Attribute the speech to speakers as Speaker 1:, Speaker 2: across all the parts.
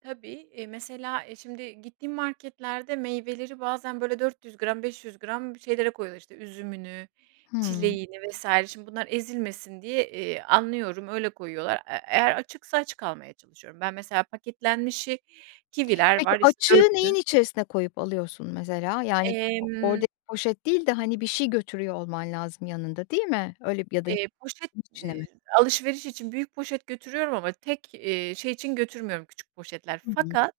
Speaker 1: Tabii, eee, mesela, eee, şimdi gittiğim marketlerde meyveleri bazen böyle 400 gram, 500 gram şeylere koyuyorlar işte üzümünü
Speaker 2: Hı.
Speaker 1: çileğini vs. şimdi bunlar ezilmesin diye, eee, anlıyorum öyle koyuyorlar. Eee, eee, eğer açıksa açık almaya çalışıyorum ben mesela paketlenmişi kiviler
Speaker 2: Peki
Speaker 1: var işte
Speaker 2: açığı neyin
Speaker 1: 4'lü
Speaker 2: içerisine koyup alıyorsun mesela? Yani o
Speaker 1: Emm.
Speaker 2: oradaki poşet değil de hani bir şey götürüyor olman lazım yanında değil mi? Öyle ya da
Speaker 1: Eee, poşet,
Speaker 2: içine mi?
Speaker 1: eee, alışverişi için büyük poşet götürüyorum ama tek, eee, şey için götürmüyorum küçük poşetler.
Speaker 2: Hı hı.
Speaker 1: Fakat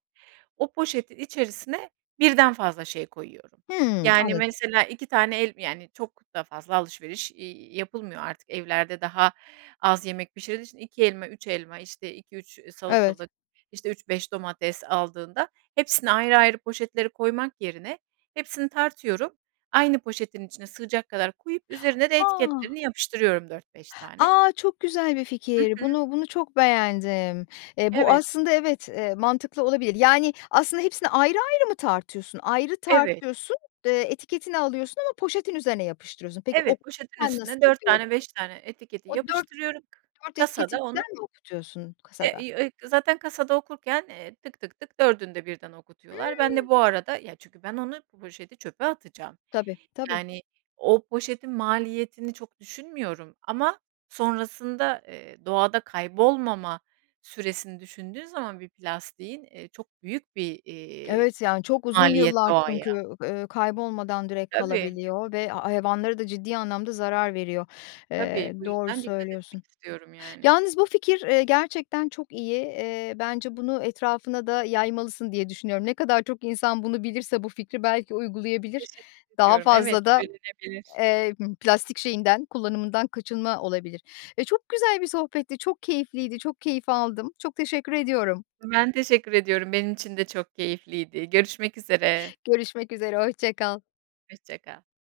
Speaker 1: o poşetin içerisine birden fazla şey koyuyorum.
Speaker 2: Hı,
Speaker 1: Yani
Speaker 2: anladım.
Speaker 1: mesela 2 tane el yani çok da fazla alışveriş, iii, yapılmıyor artık, evlerde daha az yemek pişirdiği için 2 elma 3 elma, işte 2-3
Speaker 2: Evet.
Speaker 1: salatalık, işte 3-5 domates aldığında hepsini ayrı ayrı poşetleri koymak yerine hepsini tartıyorum aynı poşetin içine sığacak kadar koyup üzerine de
Speaker 2: A.
Speaker 1: etiketlerini yapıştırıyorum 4-5 tane.
Speaker 2: A. Çok güzel bir
Speaker 1: Hı
Speaker 2: fikir.
Speaker 1: hı.
Speaker 2: Bunu bunu çok beğendim. Eee, bu
Speaker 1: Evet.
Speaker 2: aslında evet, eee, mantıklı olabilir. Yani aslında hepsini ayrı ayrı mı tartıyorsun? Ayrı
Speaker 1: Evet.
Speaker 2: tartıyorsun, eee, etiketini alıyorsun ama poşetin üzerine yapıştırıyorsun. Peki
Speaker 1: Evet. Poşetin
Speaker 2: okusan nasıl
Speaker 1: üstüne 4
Speaker 2: yapıyorsun?
Speaker 1: tane 5 tane etiketi
Speaker 2: O dört
Speaker 1: yapıştırıyorum.
Speaker 2: dört etiketi
Speaker 1: Kasada onu
Speaker 2: birden mi okutuyorsun
Speaker 1: Eee,
Speaker 2: kasada?
Speaker 1: iii, eee, kasada onu zaten kasada okurken, eee, tık, tık, tık 4'ünde birden
Speaker 2: Imm
Speaker 1: okutuyorlar. Ben de bu arada, ya, çünkü ben onu, bu poşeti çöpe atacağım.
Speaker 2: Tabii, tabii
Speaker 1: Yani o poşetin maliyetini çok düşünmüyorum ama sonrasında, eee, doğada kaybolmama süresini düşündüğün zaman bir plastiğin, eee, çok büyük bir, eee,
Speaker 2: Evet yani, çok uzun
Speaker 1: maliyet
Speaker 2: yıllar
Speaker 1: doğaya.
Speaker 2: çünkü, üüü, kaybolmadan direkt
Speaker 1: Tabii.
Speaker 2: kalabiliyor ve hayvanlara da ciddi anlamda zarar veriyor. Eee,
Speaker 1: Tabii bu
Speaker 2: doğru
Speaker 1: yüzden dikkat
Speaker 2: söylüyorsun.
Speaker 1: etmek istiyorum yani.
Speaker 2: Yalnız bu fikir, eee, gerçekten çok iyi, iii, bence bunu etrafına da yaymalısın diye düşünüyorum. Ne kadar çok insan bunu bilirse, bu fikri belki uygulayabilir.
Speaker 1: Teşekkür
Speaker 2: Daha
Speaker 1: ediyorum, evet
Speaker 2: fazla da,
Speaker 1: söylenebilir.
Speaker 2: eee, plastik şeyinden kullanımından kaçınma olabilir ve çok güzel bir sohbetti. E çok keyifliydi. Çok keyif aldım. Çok teşekkür ediyorum.
Speaker 1: Ben teşekkür ediyorum, benim için de çok keyifliydi. Görüşmek üzere.
Speaker 2: Görüşmek üzere, hoşça kal.
Speaker 1: Hoşça kal.